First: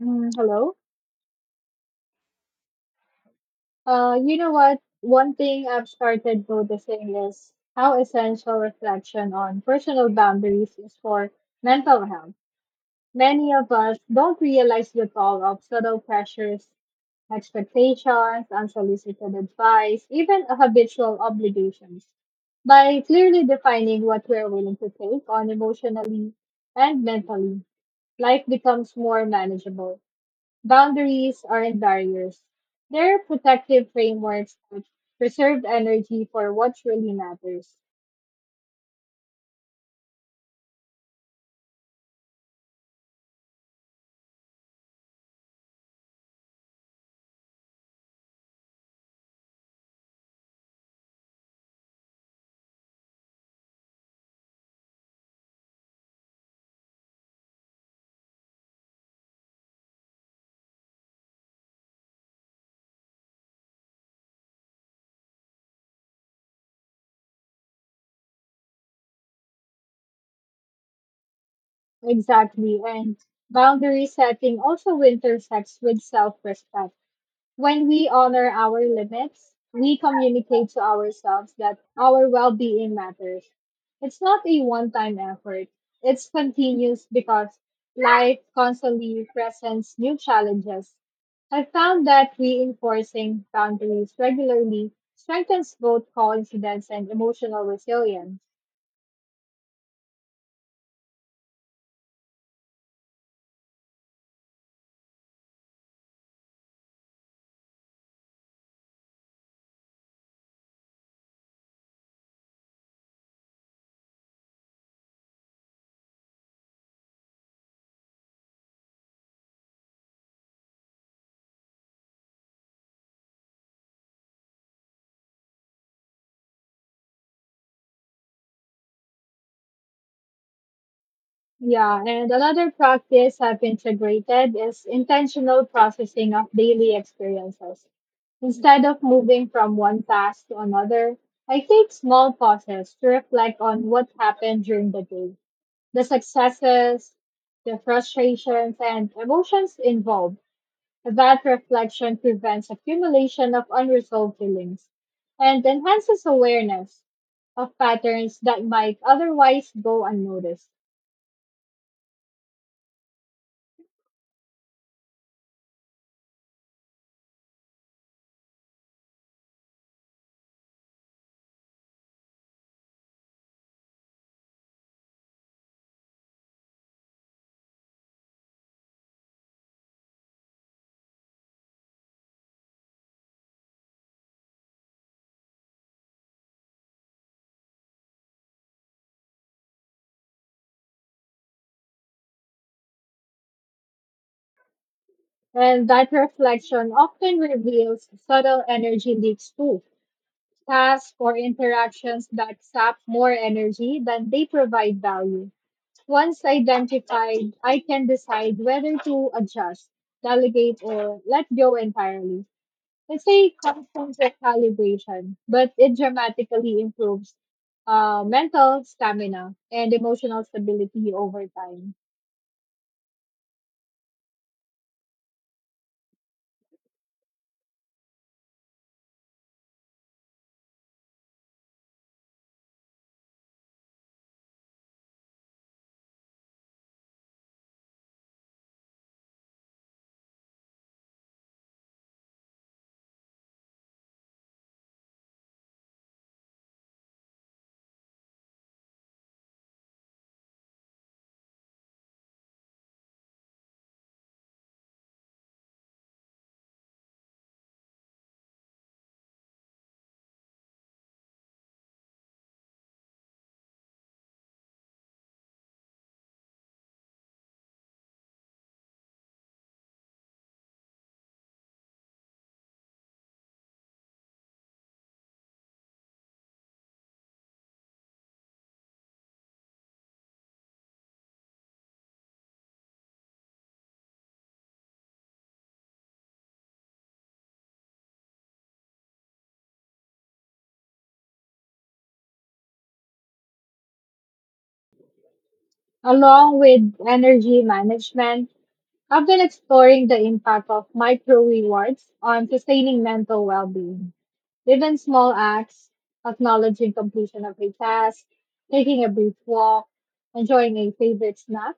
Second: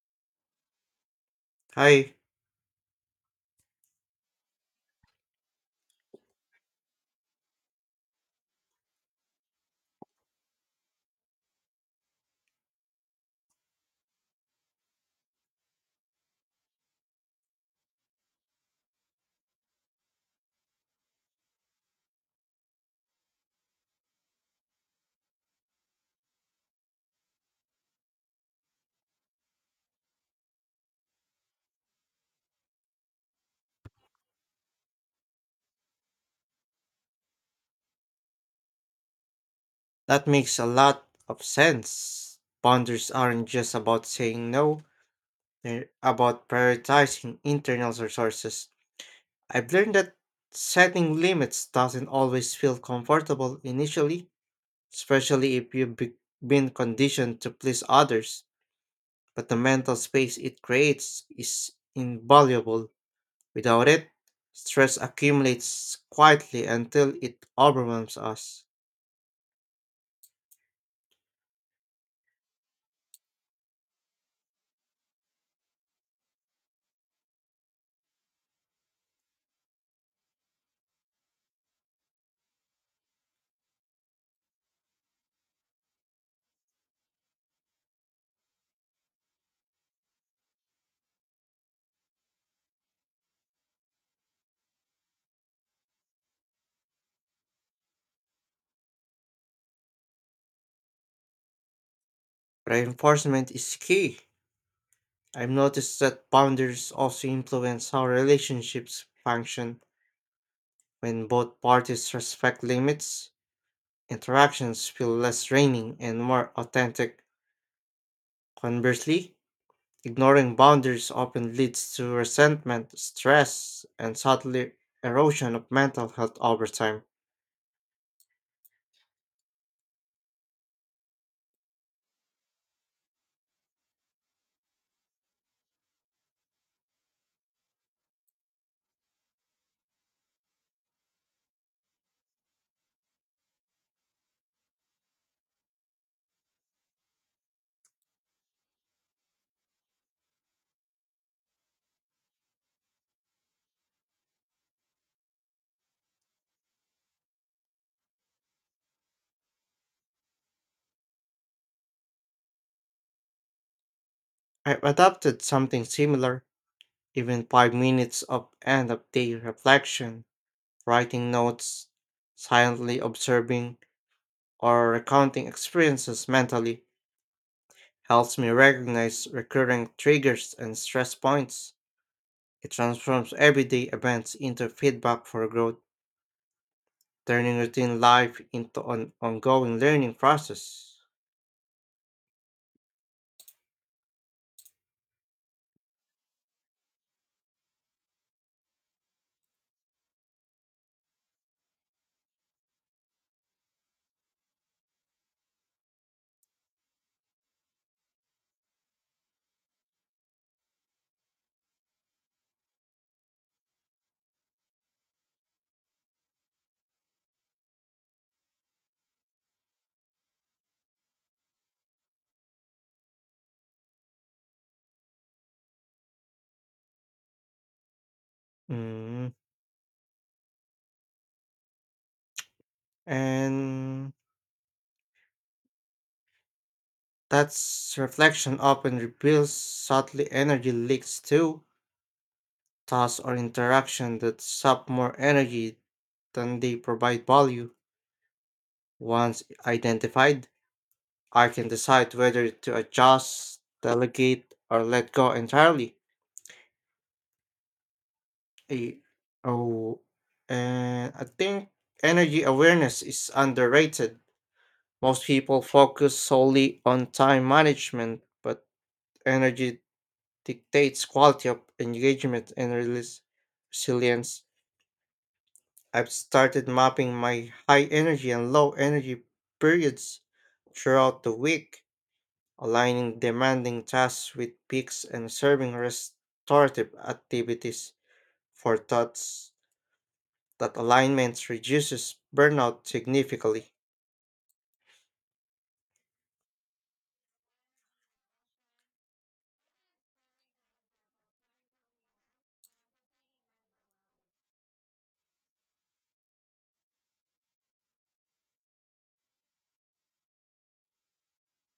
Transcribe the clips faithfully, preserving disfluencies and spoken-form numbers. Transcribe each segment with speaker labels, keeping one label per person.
Speaker 1: Mm, hello.
Speaker 2: Hi.
Speaker 1: Uh, you know what? One thing I've started noticing is how essential reflection on personal boundaries is for mental health. Many of us don't realize the toll of subtle pressures, expectations, unsolicited advice, even habitual obligations. By clearly defining what we're willing to take on emotionally and mentally, life becomes more manageable. Boundaries aren't barriers. They're protective frameworks that preserve energy for what really matters.
Speaker 2: That makes a lot of sense. Boundaries aren't just about saying no, they're about prioritizing internal resources. I've learned that setting limits doesn't always feel comfortable initially, especially if you've be- been conditioned to please others, but the mental space it creates is invaluable. Without it, stress accumulates quietly until it overwhelms us.
Speaker 1: Exactly. And boundary setting also intersects with self respect. When we honor our limits, we communicate to ourselves that our well being matters. It's not a one time effort, it's continuous because life constantly presents new challenges. I found that reinforcing boundaries regularly strengthens both confidence and emotional resilience.
Speaker 2: Reinforcement is key. I've noticed that boundaries also influence how relationships function when both parties respect limits. Interactions feel less draining and more authentic. Conversely, ignoring boundaries often leads to resentment, stress, and subtly erosion of mental health over time.
Speaker 1: Yeah, and another practice I've integrated is intentional processing of daily experiences. Instead of moving from one task to another, I take small pauses to reflect on what happened during the day, the successes, the frustrations, and emotions involved. That reflection prevents accumulation of unresolved feelings and enhances awareness of patterns that might otherwise go unnoticed.
Speaker 2: I've adopted something similar, even five minutes of end of day reflection, writing notes, silently observing, or recounting experiences mentally helps me recognize recurring triggers and stress points. It transforms everyday events into feedback for growth, turning routine life into an ongoing learning process.
Speaker 1: And that reflection often reveals subtle energy leaks too, tasks or interactions that sap more energy than they provide value. Once identified, I can decide whether to adjust, delegate, or let go entirely. It's a constant recalibration, but it dramatically improves uh, mental stamina and emotional stability over time.
Speaker 2: Mm, And that's reflection often reveals subtly energy leaks too, tasks or interaction that sap more energy than they provide value. Once identified, I can decide whether to adjust, delegate, or let go entirely. Eh, oh, and I think energy awareness is underrated. Most people focus solely on time management, but energy dictates quality of engagement and relis- resilience. I've started mapping my high energy and low energy periods throughout the week, aligning demanding tasks with peaks and serving restorative activities for thoughts. That alignment reduces burnout significantly.
Speaker 1: Along with energy management, I've been exploring the impact of micro rewards on sustaining mental well being. Even small acts, acknowledging completion of a task, taking a brief walk, enjoying a favorite snack,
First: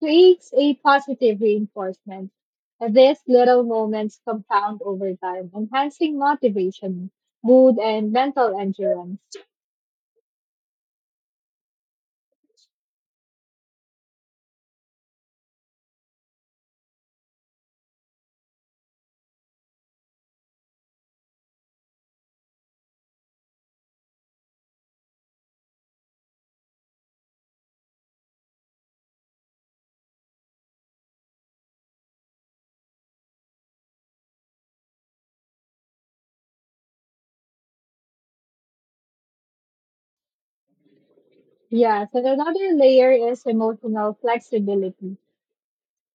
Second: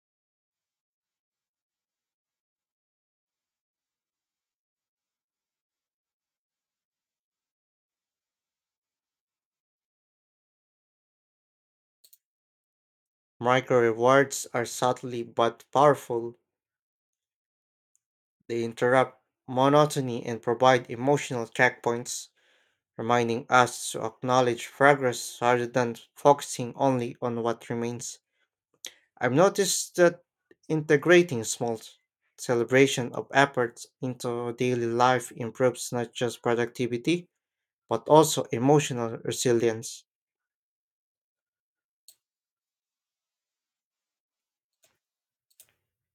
Speaker 1: creates a positive reinforcement. And these little moments compound over time, enhancing motivation, mood, and mental endurance.
Speaker 2: Micro rewards are subtly but powerful. They interrupt monotony and provide emotional checkpoints, reminding us to acknowledge progress rather than focusing only on what remains. I've noticed that integrating small celebration of efforts into daily life improves not just productivity, but also emotional resilience.
Speaker 1: Yes, and another layer is emotional flexibility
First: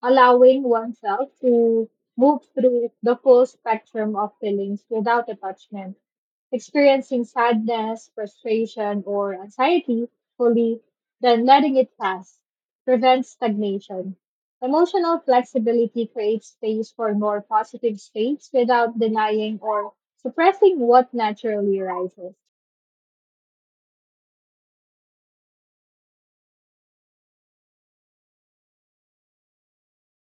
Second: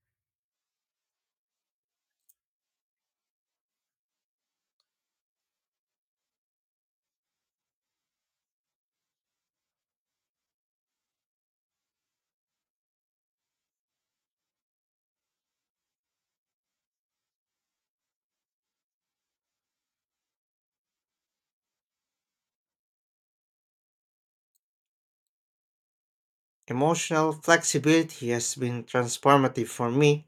Speaker 1: allowing oneself to move through the full spectrum of feelings without attachment, experiencing sadness, frustration, or anxiety fully, then letting it pass prevents stagnation. Emotional flexibility creates space for more positive states without denying or suppressing what naturally arises.
Speaker 2: Emotional flexibility has been transformative for me.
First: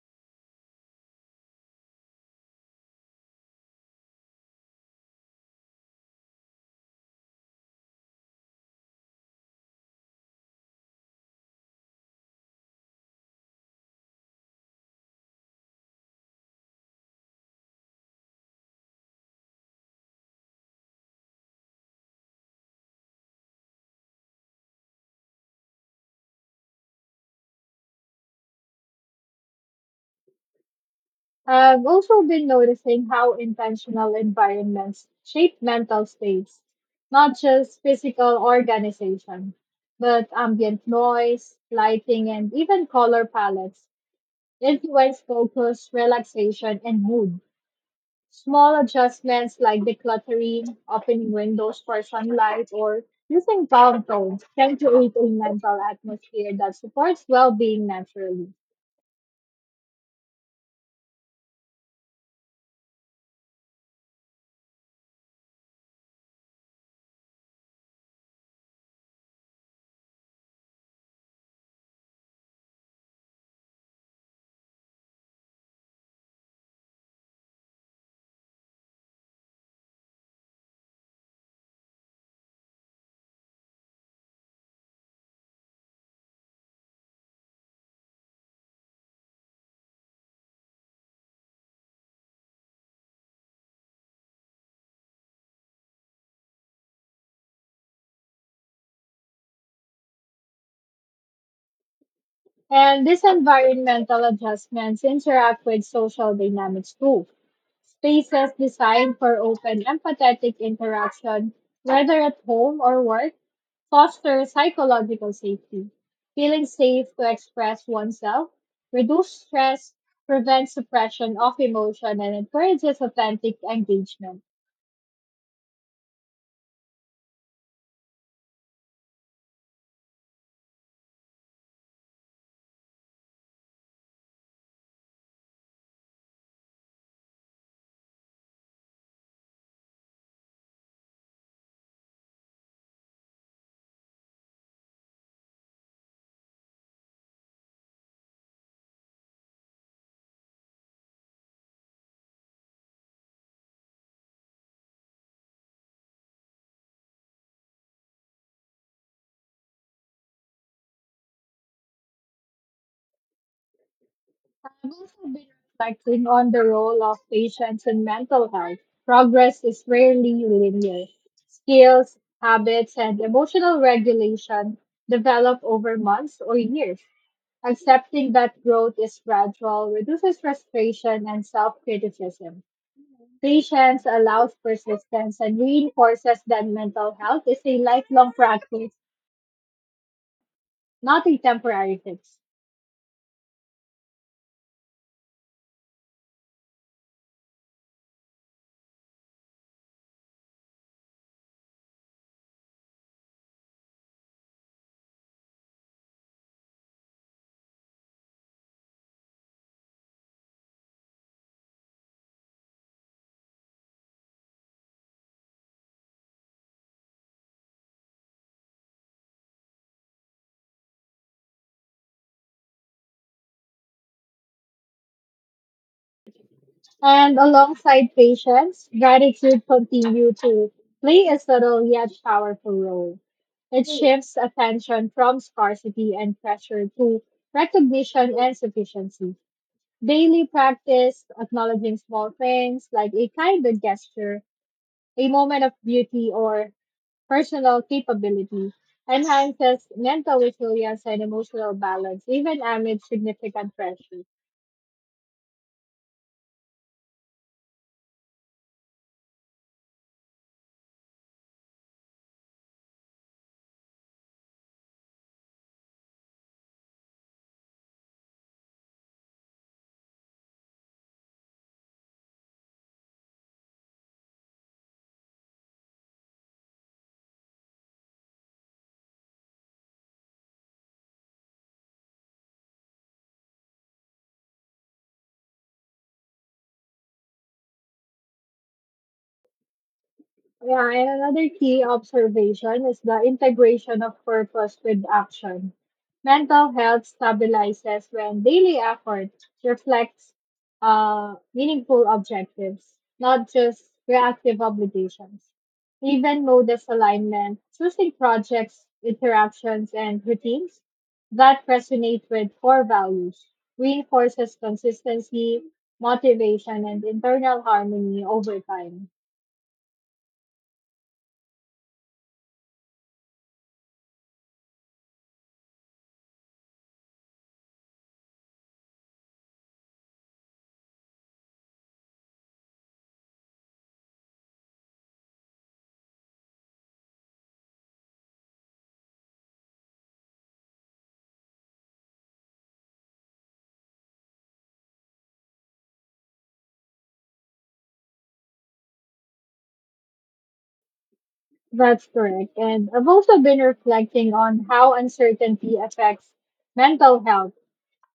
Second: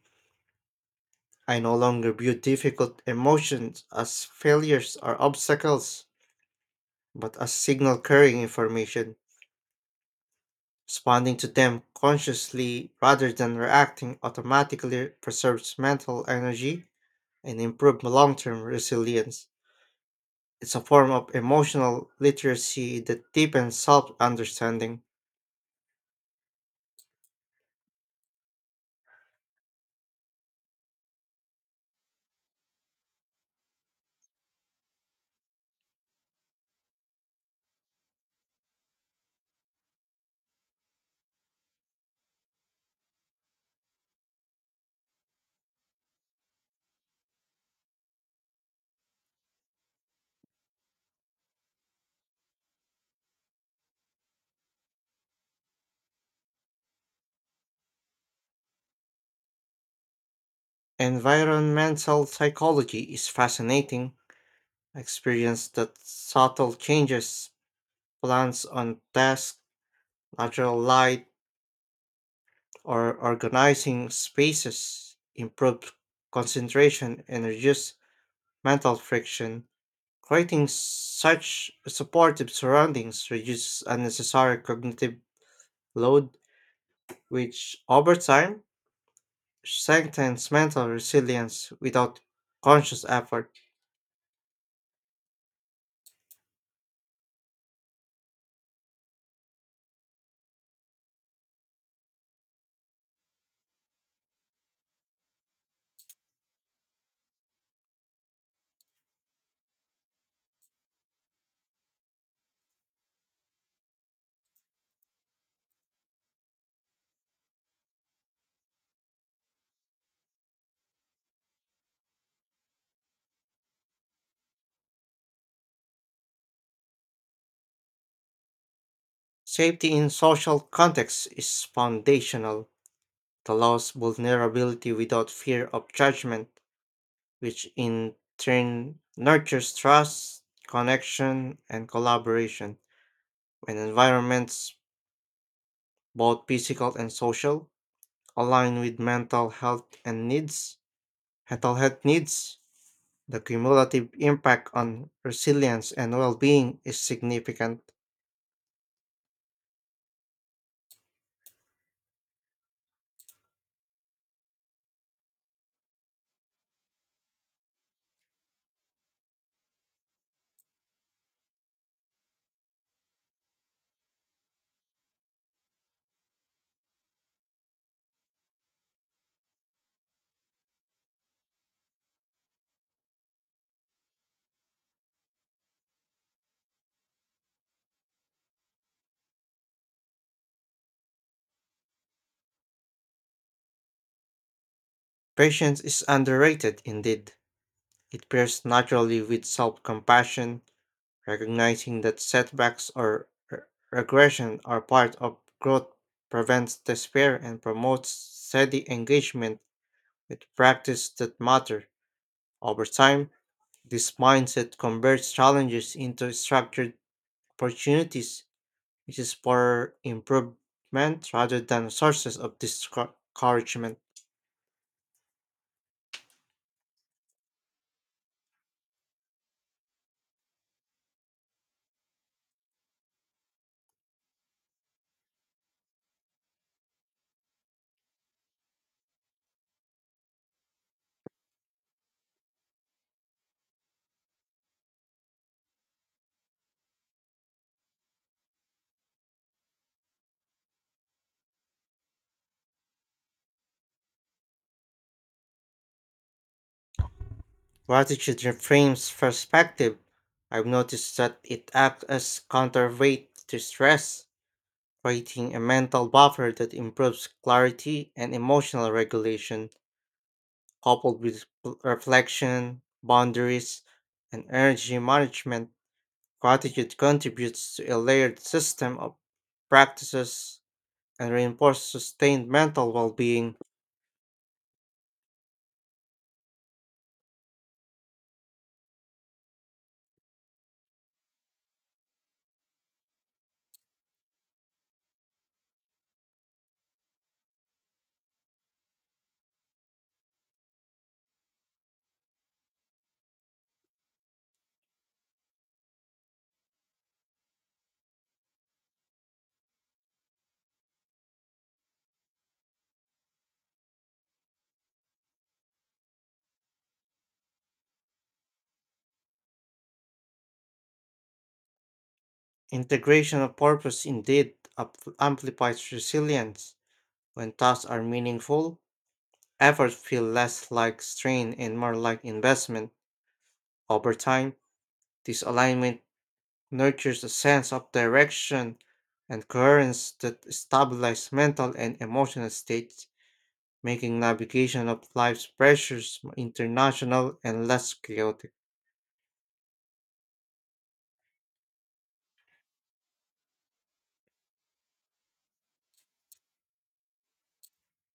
Speaker 2: I no longer view difficult emotions as failures or obstacles, but as signal carrying information. Responding to them consciously rather than reacting automatically preserves mental energy and improves long term resilience. It's a form of emotional literacy that deepens self understanding.
Speaker 1: I've also been noticing how intentional environments shape mental states, not just physical organization, but ambient noise, lighting, and even color palettes influence focus, relaxation, and mood. Small adjustments like decluttering, opening windows for sunlight, or using calm tones can create a mental atmosphere that supports well being naturally.
Speaker 2: Environmental psychology is fascinating experience that subtle changes plants on desk, natural light, or organizing spaces improve concentration and reduce mental friction. Creating such supportive surroundings reduces unnecessary cognitive load, which over time strengthens mental resilience without conscious effort.
Speaker 1: And these environmental adjustments interact with social dynamics too. Spaces designed for open, empathetic interaction, whether at home or work, foster psychological safety. Feeling safe to express oneself, reduce stress, prevents suppression of emotion, and encourages authentic engagement.
Speaker 2: Safety in social contexts is foundational. The law's vulnerability without fear of judgment, which in turn nurtures trust, connection, and collaboration. When environments, both physical and social, align with mental health and needs, mental health needs, the cumulative impact on resilience and well being is significant.
Speaker 1: I've also been reflecting on the role of patients in mental health. Progress is rarely linear. Skills, habits, and emotional regulation develop over months or years. Accepting that growth is gradual reduces frustration and self criticism. Patience allows persistence and reinforces that mental health is a lifelong practice, not a temporary fix.
Speaker 2: Patience is underrated indeed. It pairs naturally with self compassion, recognizing that setbacks or re- regression are part of growth prevents despair and promotes steady engagement with practice that matter. Over time, this mindset converts challenges into structured opportunities, which is for improvement rather than sources of discouragement.
Speaker 1: And alongside patience, gratitude continue to play a subtle yet powerful role. It shifts attention from scarcity and pressure to recognition and sufficiency. Daily practice, acknowledging small things like a kind of gesture, a moment of beauty, or personal capability, enhances mental resilience and emotional balance, even amid significant pressure.
Speaker 2: Gratitude reframes perspective. I've noticed that it acts as counterweight to stress creating a mental buffer that improves clarity and emotional regulation, coupled with pl- reflection, boundaries, and energy management. Gratitude contributes to a layered system of practices and reinforces sustained mental well being.
Speaker 1: Yeah, and another key observation is the integration of purpose with action. Mental health stabilizes when daily effort reflects uh, meaningful objectives, not just reactive obligations. Even mode alignment, choosing projects, interactions, and routines that resonate with core values reinforces consistency, motivation, and internal harmony over time.
Speaker 2: Integration of purpose indeed up- amplifies resilience. When tasks are meaningful, efforts feel less like strain and more like investment. Over time, this alignment nurtures a sense of direction and coherence that stabilize mental and emotional states, making navigation of life's pressures more international and less chaotic.
Speaker 1: That's correct. And I've also been reflecting on how uncertainty affects mental health.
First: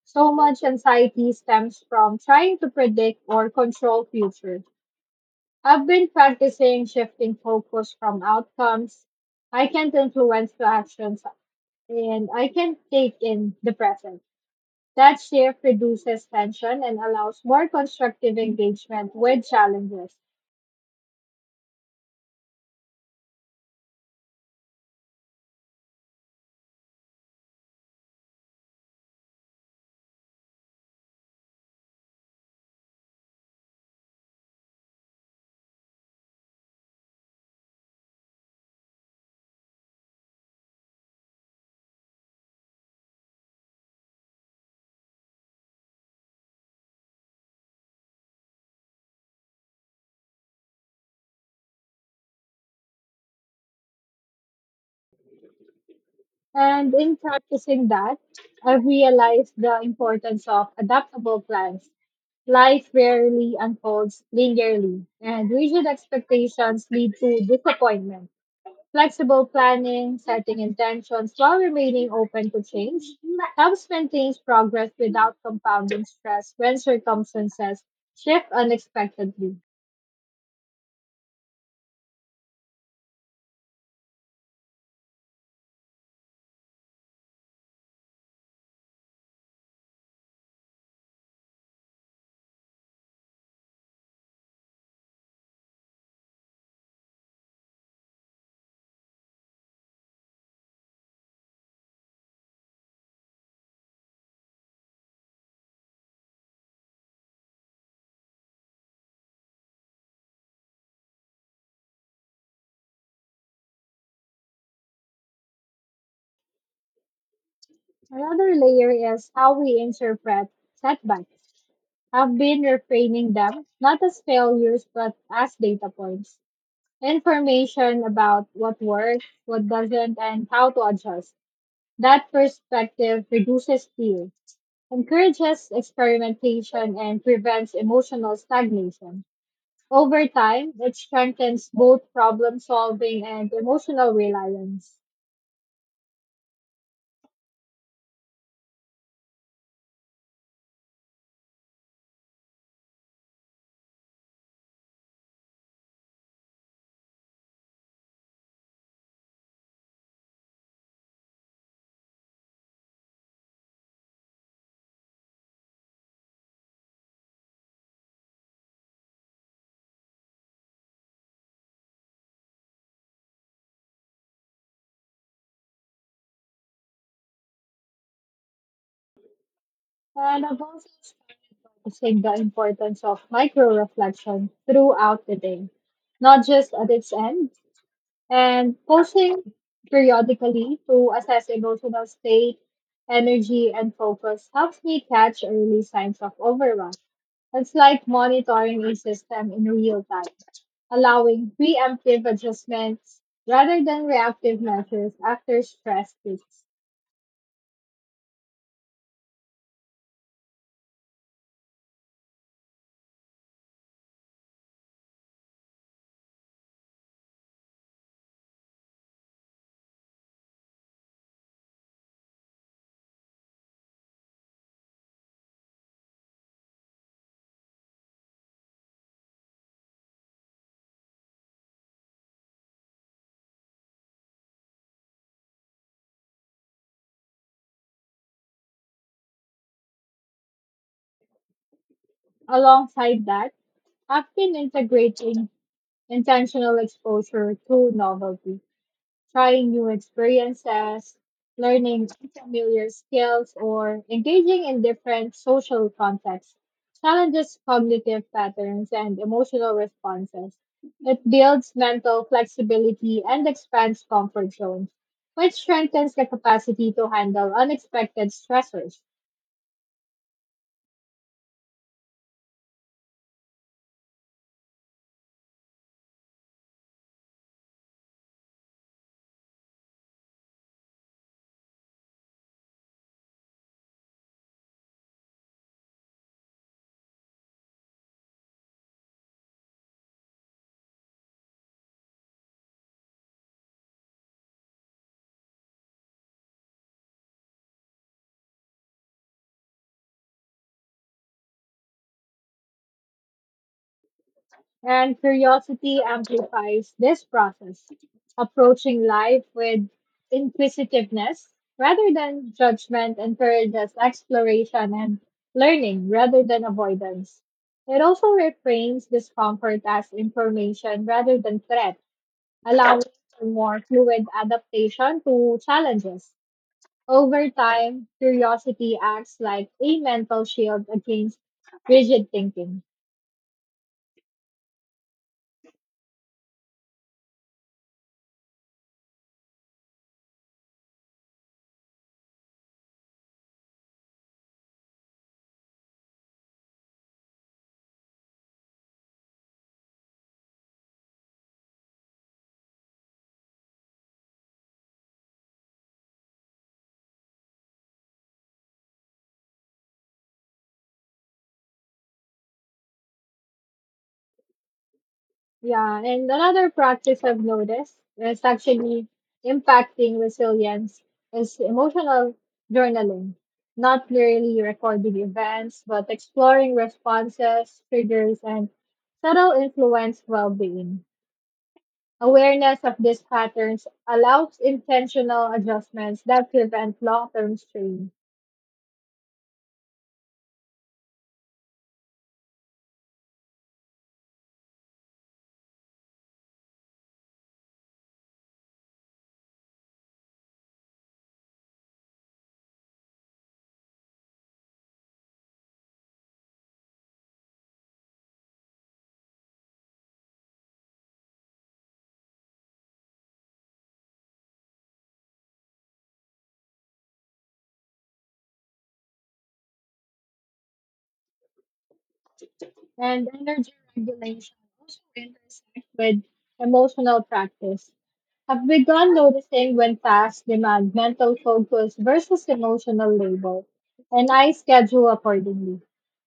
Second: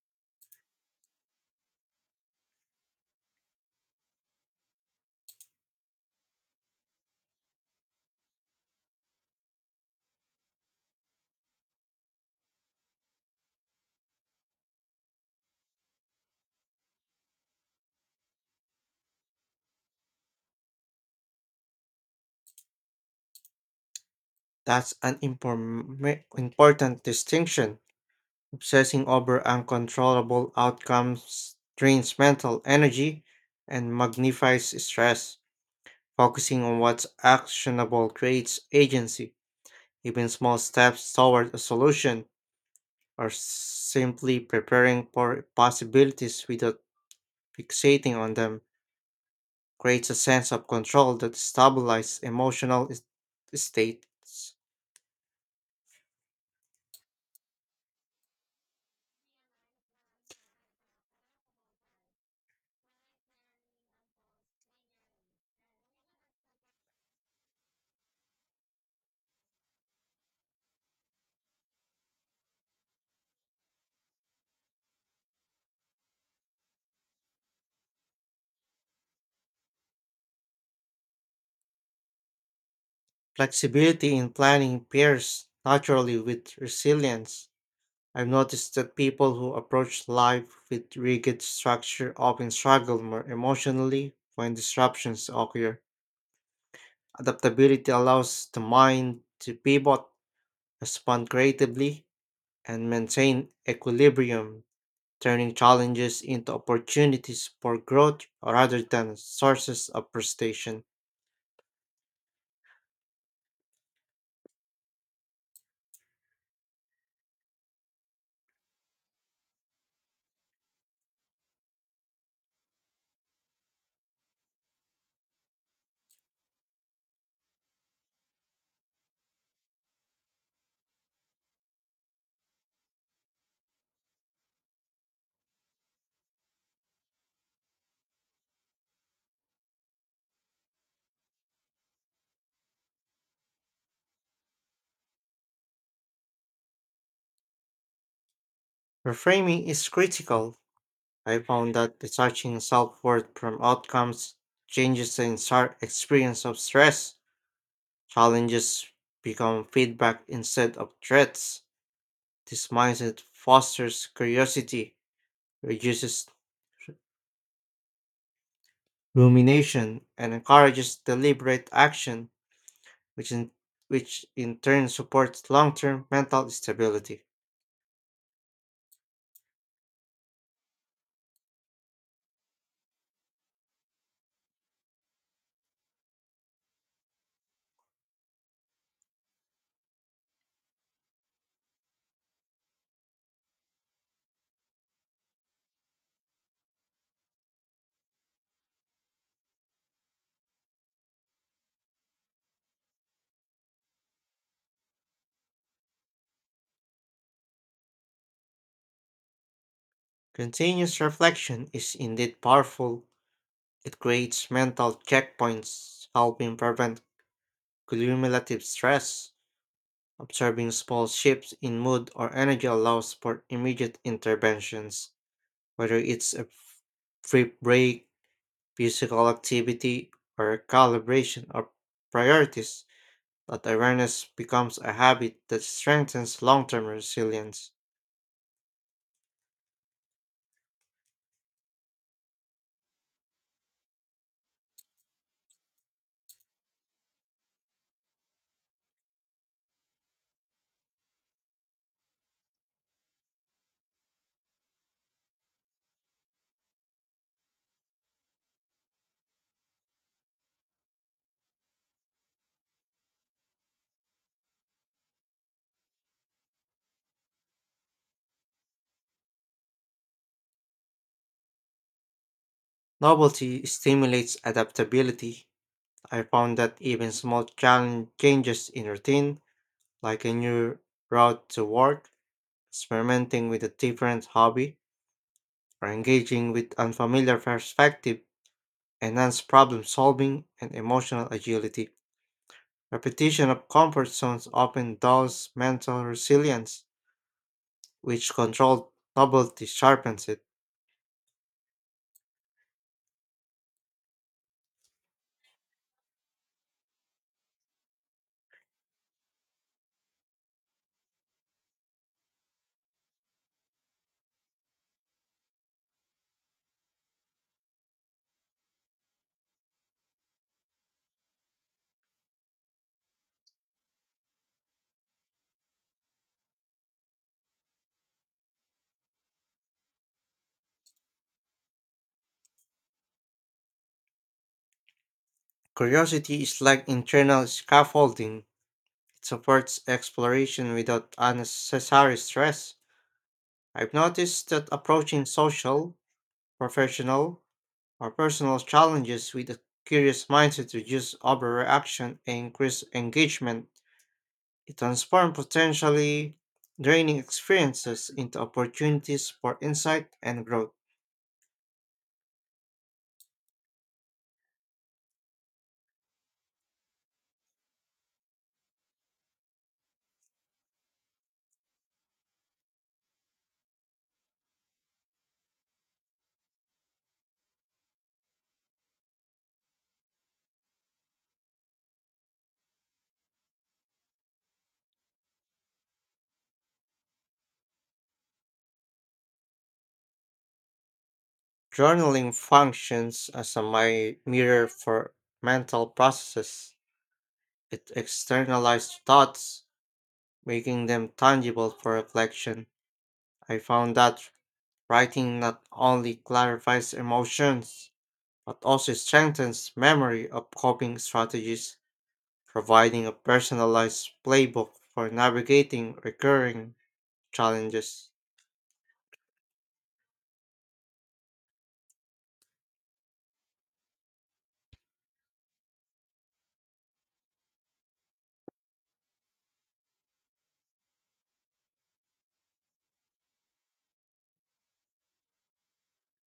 Speaker 1: So much anxiety stems from trying to predict or control future. I've been practicing shifting focus from outcomes I can't influence to actions and I can take in the present. That shift reduces tension and allows more constructive engagement with challenges.
Speaker 2: That's an inform- important distinction. Obsessing over uncontrollable outcomes drains mental energy and magnifies stress. Focusing on what's actionable creates agency, even small steps toward a solution or simply preparing for possibilities without fixating on them creates a sense of control that stabilizes emotional is- states.
Speaker 1: And in practicing that, I've realized the importance of adaptable plans. Life rarely unfolds linearly, and rigid expectations lead to disappointment. Flexible planning, setting intentions while remaining open to change, helps maintain progress without compounding stress when circumstances shift unexpectedly.
Speaker 2: Flexibility in planning pairs naturally with resilience. I've noticed that people who approach life with rigid structure often struggle more emotionally when disruptions occur. Adaptability allows the mind to pivot, respond creatively, and maintain equilibrium turning challenges into opportunities for growth rather than sources of frustration.
Speaker 1: Another layer is how we interpret setbacks. I've been reframing them not as failures but as data points. Information about what works, what doesn't, and how to adjust. That perspective reduces fear, encourages experimentation, and prevents emotional stagnation. Over time, it strengthens both problem solving and emotional reliance.
Speaker 2: Reframing is critical. I found that detaching self worth from outcomes changes the entire experience of stress. Challenges become feedback instead of threats. This mindset fosters curiosity, reduces rumination, and encourages deliberate action, which in, which in turn supports long term mental stability.
Speaker 1: And I've also started noticing the importance of micro reflection throughout the day, not just at its end, and posting periodically to assess emotional state, energy, and focus helps me catch early signs of overwhelm. It's like monitoring a system in real time, allowing preemptive adjustments rather than reactive measures after stress peaks.
Speaker 2: Continuous reflection is indeed powerful. It creates mental checkpoints, helping prevent cumulative stress. Observing small shifts in mood or energy allows for immediate interventions, whether it's a free break, physical activity, or calibration of priorities. That awareness becomes a habit that strengthens long term resilience.
Speaker 1: Alongside that, I've been integrating intentional exposure to novelty, trying new experiences, learning unfamiliar skills, or engaging in different social contexts challenges cognitive patterns and emotional responses. It builds mental flexibility and expands comfort zones, which strengthens the capacity to handle unexpected stressors.
Speaker 2: Novelty stimulates adaptability. I found that even small chan- changes in routine, like a new route to work, experimenting with a different hobby, or engaging with unfamiliar perspective, enhance problem solving and emotional agility. Repetition of comfort zones often dulls mental resilience, which controlled novelty sharpens it.
Speaker 1: And curiosity amplifies this process, approaching life with inquisitiveness rather than judgment encourages exploration and learning rather than avoidance. It also reframes discomfort as information rather than threat, allowing for more fluid adaptation to challenges. Over time, curiosity acts like a mental shield against rigid thinking.
Speaker 2: Curiosity is like internal scaffolding. It supports exploration without unnecessary stress. I've noticed that approaching social, professional, or personal challenges with a curious mindset reduces overreaction and increases engagement. It transforms potentially draining experiences into opportunities for insight and growth.
Speaker 1: Yeah, and another practice I've noticed that's actually impacting resilience is emotional journaling. Not merely recording events, but exploring responses, triggers, and subtle influence well-being. Awareness of these patterns allows intentional adjustments that prevent long-term strain.
Speaker 2: Journaling functions as a mi- mirror for mental processes. It externalizes thoughts, making them tangible for reflection. I found that writing not only clarifies emotions, but also strengthens memory of coping strategies, providing a personalized playbook for navigating recurring challenges.
Speaker 1: And energy regulation also intersects with emotional practice. I've begun noticing when tasks demand mental focus versus emotional labor, and I schedule accordingly,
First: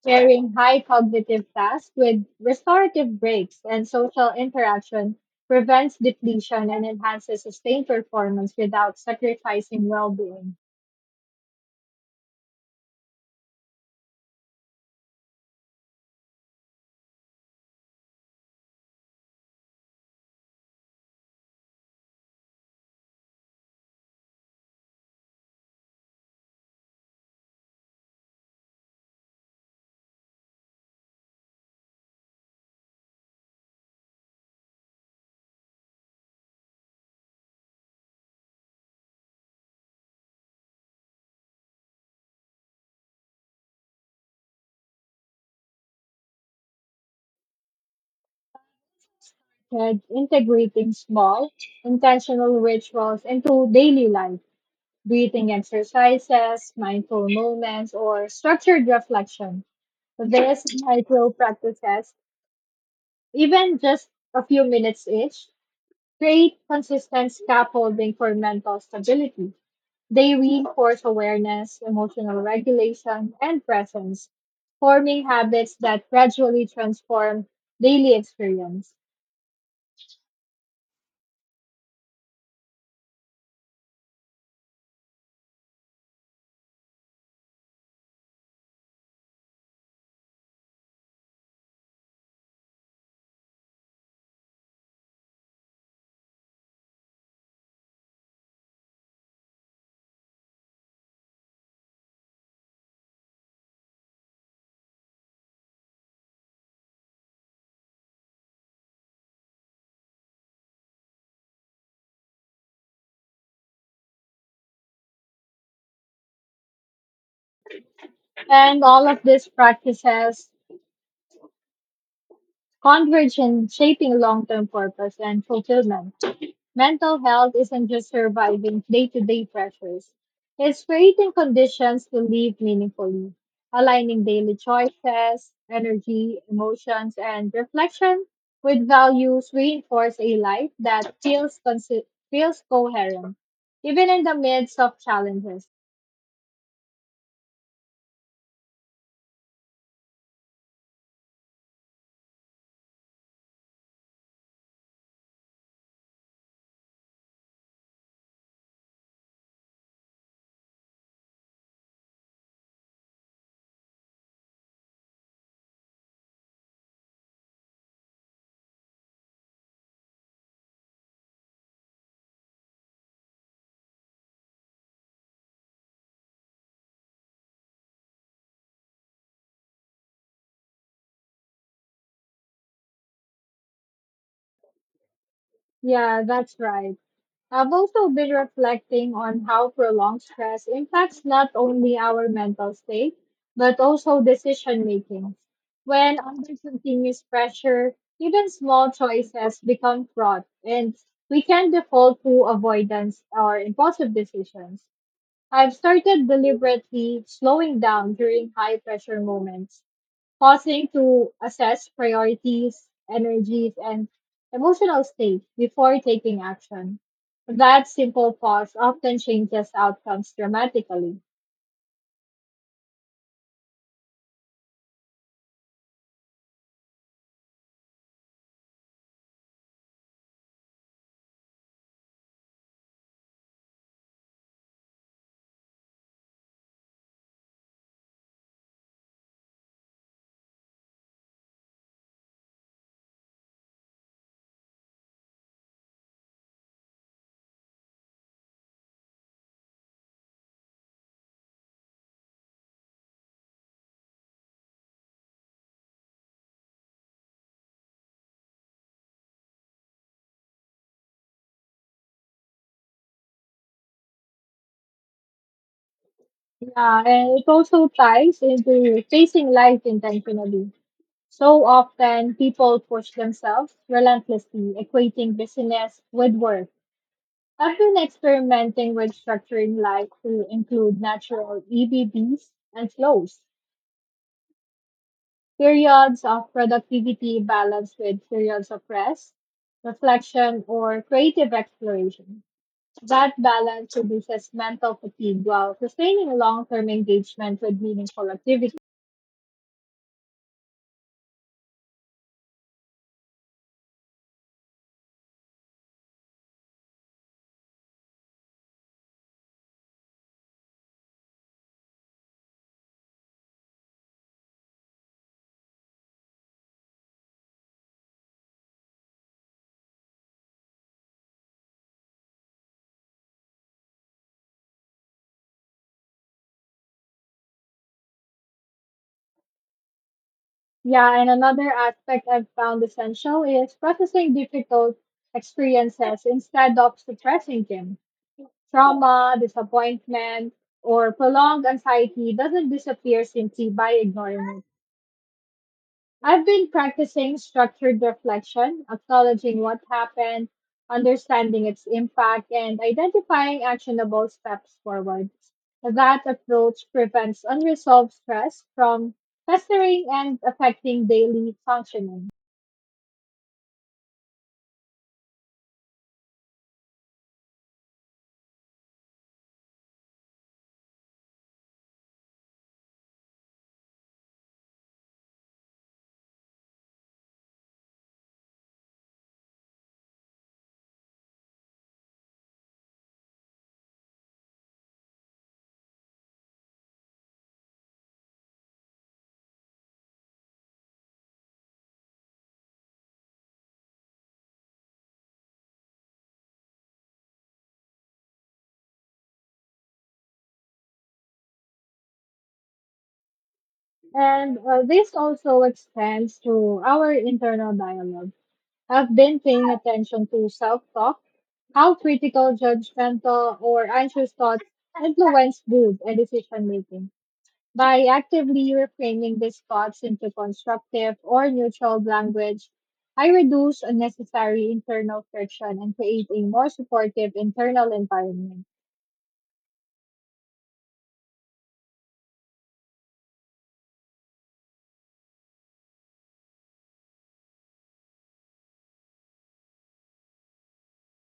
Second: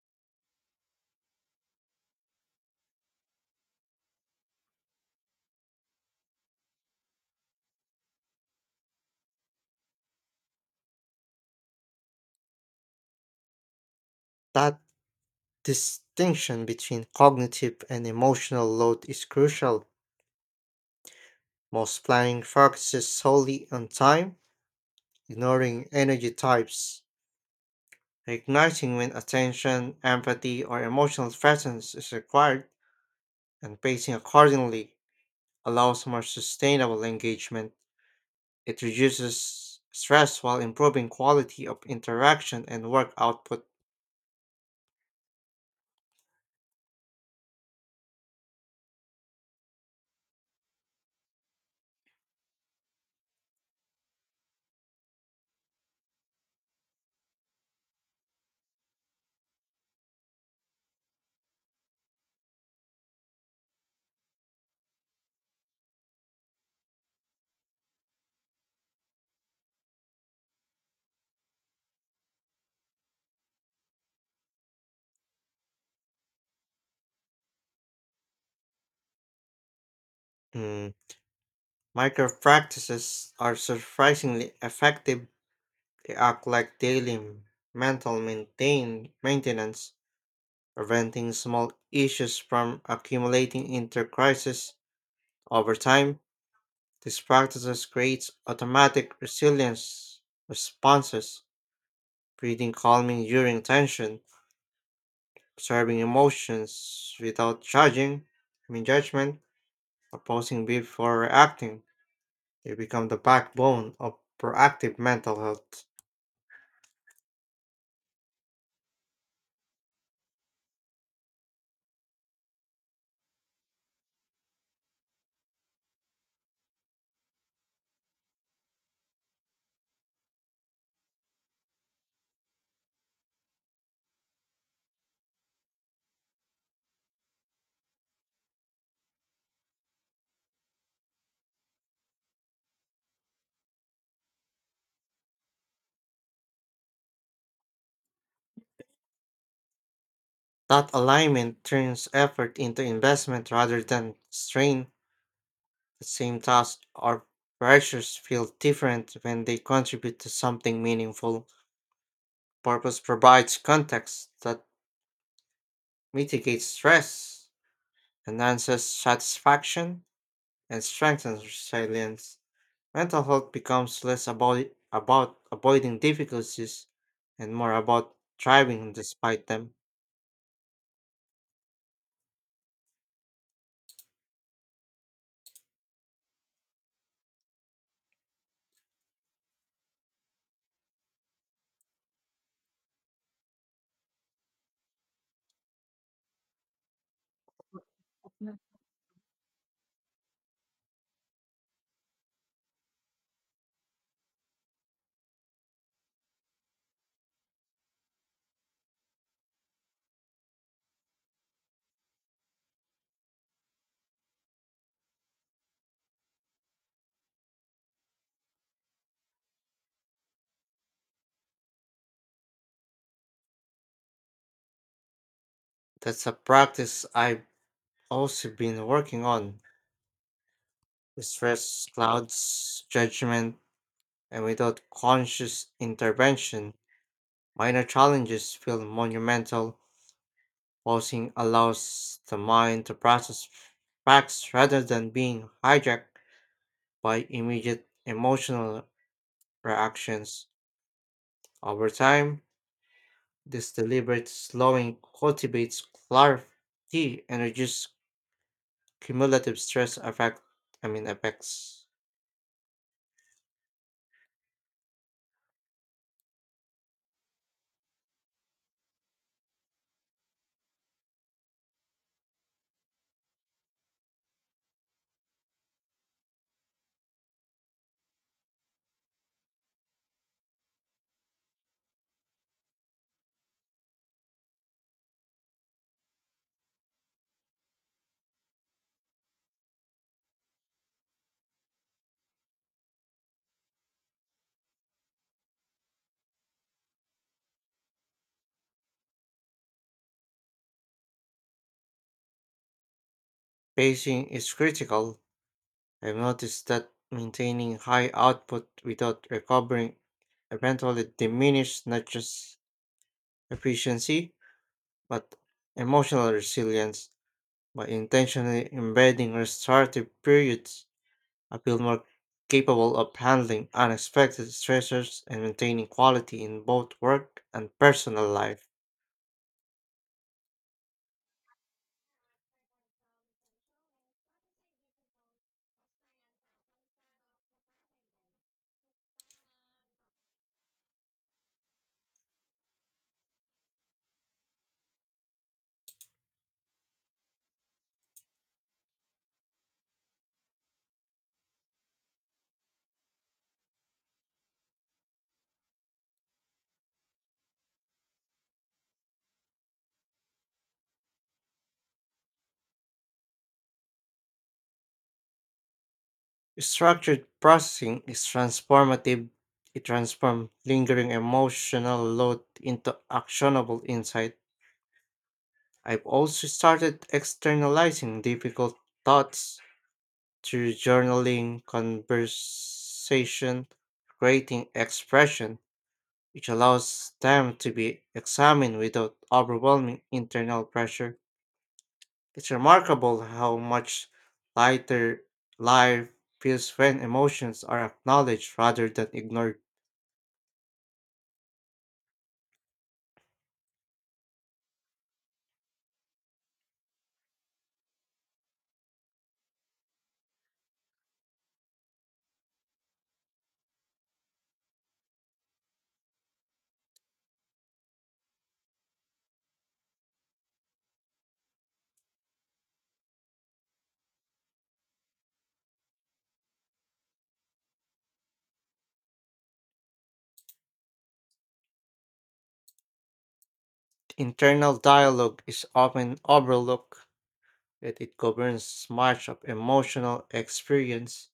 Speaker 1: pairing high cognitive tasks with restorative breaks and social interaction prevents depletion and enhances sustained performance without sacrificing well-being.
Speaker 2: That distinction between cognitive and emotional load is crucial. Most planning focuses solely on time, ignoring energy types. Recognizing when attention, empathy, or emotional presence is required and pacing accordingly allows more sustainable engagement. It reduces stress while improving quality of interaction and work output.
Speaker 1: Third, integrating small, intentional rituals into daily life, breathing exercises, mindful moments, or structured reflection. This micro practice test, even just a few minutes each, create consistent scaffolding for mental stability. They reinforce awareness, emotional regulation, and presence, forming habits that gradually transform daily experience.
Speaker 2: Mm. Micro practices are surprisingly effective. They act like daily m- mental maintain maintenance, preventing small issues from accumulating into crisis over time. These practices creates automatic resilience responses, breathing calming during tension, observing emotions without judging, I mean judgment, or pausing before reacting, they become the backbone of proactive mental health.
Speaker 1: And all of these practices converge in shaping long term purpose and fulfillment. Mental health isn't just surviving day to day pressures, it's creating conditions to live meaningfully, aligning daily choices, energy, emotions, and reflection with values reinforce a life that feels, consi- feels coherent, even in the midst of challenges.
Speaker 2: That alignment turns effort into investment rather than strain. The same tasks or pressures feel different when they contribute to something meaningful. Purpose provides context that mitigates stress, enhances satisfaction, and strengthens resilience. Mental health becomes less about about avoiding difficulties and more about thriving despite them.
Speaker 1: Yeah, that's right. I've also been reflecting on how prolonged stress impacts not only our mental state, but also decision making. When under continuous pressure, even small choices become fraught, and we can default to avoidance or impulsive decisions. I've started deliberately slowing down during high pressure moments, pausing to assess priorities, energies, and emotional state before taking action. That simple pause often changes outcomes dramatically.
Speaker 2: That's a practice I've also been working on. Stress clouds judgment, and without conscious intervention, minor challenges feel monumental. Pausing allows the mind to process facts rather than being hijacked by immediate emotional reactions. Over time, this deliberate slowing cultivates clarity and reduces cumulative stress effect. I mean effects.
Speaker 1: Yeah, and it also ties into facing life intentionally. So often, people push themselves relentlessly, equating busyness with work. I've been experimenting with structuring life to include natural EBBs and flows. Periods of productivity balanced with periods of rest, reflection, or creative exploration. That balance reduces mental fatigue while sustaining long term engagement with meaningful activities.
Speaker 2: Pacing is critical. I've noticed that maintaining high output without recovering eventually diminishes not just efficiency but emotional resilience by intentionally embedding restorative periods I feel more capable of handling unexpected stressors and maintaining quality in both work and personal life.
Speaker 1: Yeah, and another aspect I've found essential is processing difficult experiences instead of suppressing them. Trauma, disappointment, or prolonged anxiety doesn't disappear simply by ignoring it. I've been practicing structured reflection, acknowledging what happened, understanding its impact, and identifying actionable steps forward. That approach prevents unresolved stress from festering and affecting daily functioning.
Speaker 2: Structured processing is transformative. It transforms lingering emotional load into actionable insight. I've also started externalizing difficult thoughts through journaling, conversation, creating expression, which allows them to be examined without overwhelming internal pressure. It's remarkable how much lighter life feels when emotions are acknowledged rather than ignored.
Speaker 1: And uh, this also extends to our internal dialogue. I've been paying attention to self talk, how critical, judgmental, or anxious thoughts influence mood and decision making. By actively reframing these thoughts into constructive or neutral language, I reduce unnecessary internal friction and create a more supportive internal environment.
Speaker 2: Internal dialogue is often overlooked, yet it governs much of emotional experience.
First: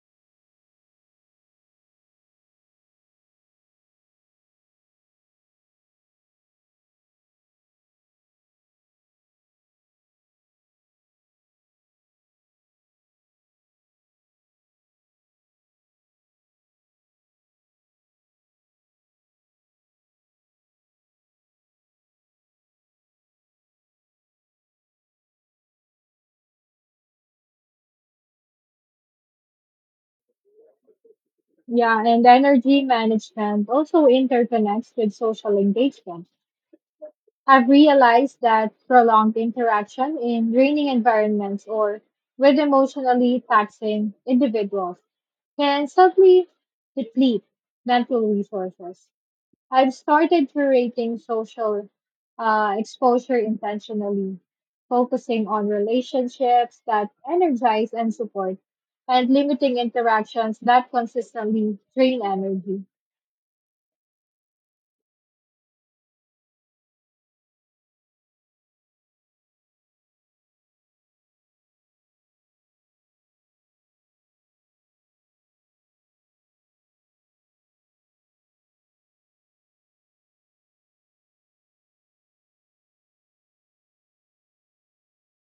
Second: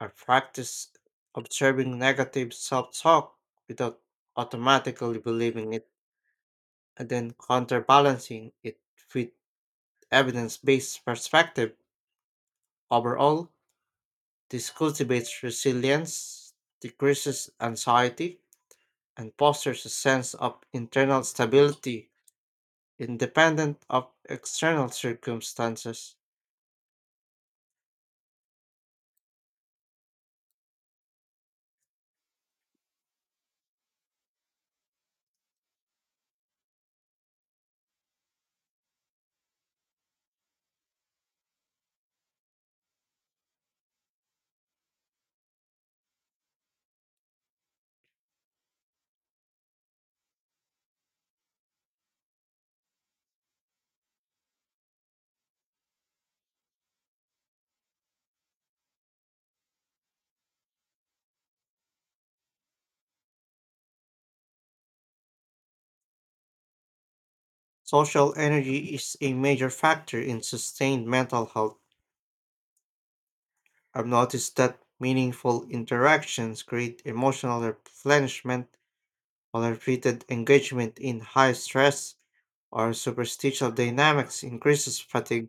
Speaker 2: I practice observing negative self talk without automatically believing it, and then counterbalancing it with evidence based perspective. Overall, this cultivates resilience, decreases anxiety, and fosters a sense of internal stability independent of external circumstances.
Speaker 1: Yeah, and energy management also interconnects with social engagement. I've realized that prolonged interaction in draining environments or with emotionally taxing individuals can subtly deplete mental resources. I've started curating social uh, exposure intentionally, focusing on relationships that energize and support, and limiting interactions that consistently drain energy.
Speaker 2: Social energy is a major factor in sustained mental health. I've noticed that meaningful interactions create emotional replenishment, while repeated engagement in high stress or superstitious dynamics increases fatigue.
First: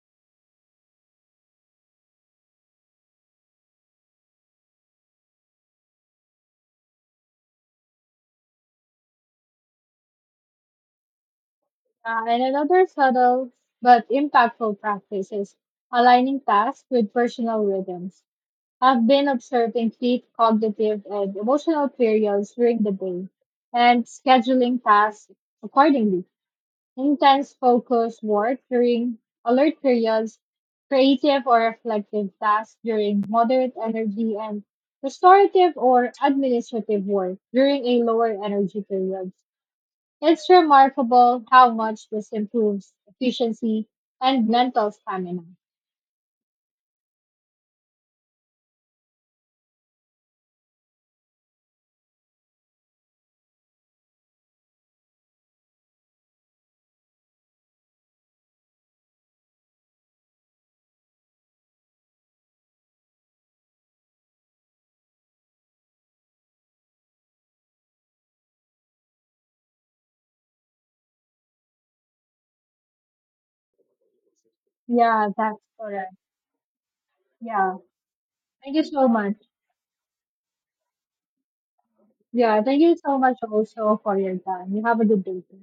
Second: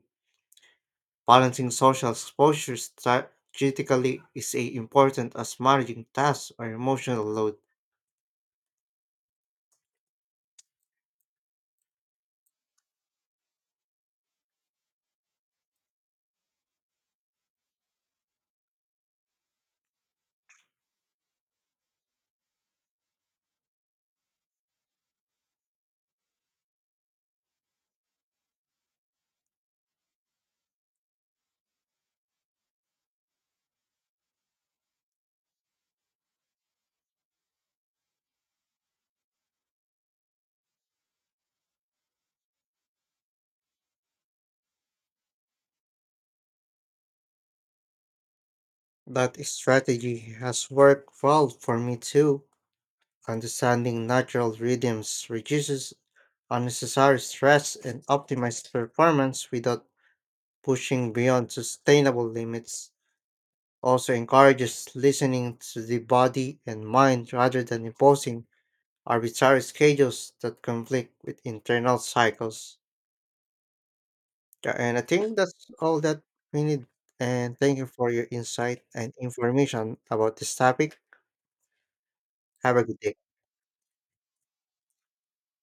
Speaker 2: Balancing social exposure strategically is a important as managing tasks or emotional load.
Speaker 1: Uh, and another subtle but impactful practice is aligning tasks with personal rhythms. I've been observing key cognitive and emotional periods during the day and scheduling tasks accordingly. Intense focus work during alert periods, creative or reflective tasks during moderate energy, and restorative or administrative work during a lower energy period. It's remarkable how much this improves efficiency and mental stamina.
Speaker 2: That strategy has worked well for me too. Understanding natural rhythms reduces unnecessary stress and optimizes performance without pushing beyond sustainable limits. Also encourages listening to the body and mind rather than imposing arbitrary schedules that conflict with internal cycles. Yeah, and I
Speaker 1: Yeah,
Speaker 2: think
Speaker 1: that's
Speaker 2: that's all
Speaker 1: correct.
Speaker 2: that we need. And
Speaker 1: Yeah.
Speaker 2: thank you for your
Speaker 1: Thank you
Speaker 2: insight
Speaker 1: so
Speaker 2: and
Speaker 1: much.
Speaker 2: information about this topic.
Speaker 1: Yeah,
Speaker 2: Have
Speaker 1: thank
Speaker 2: a
Speaker 1: you
Speaker 2: good day.
Speaker 1: so much also for your time. You have a good day. Too.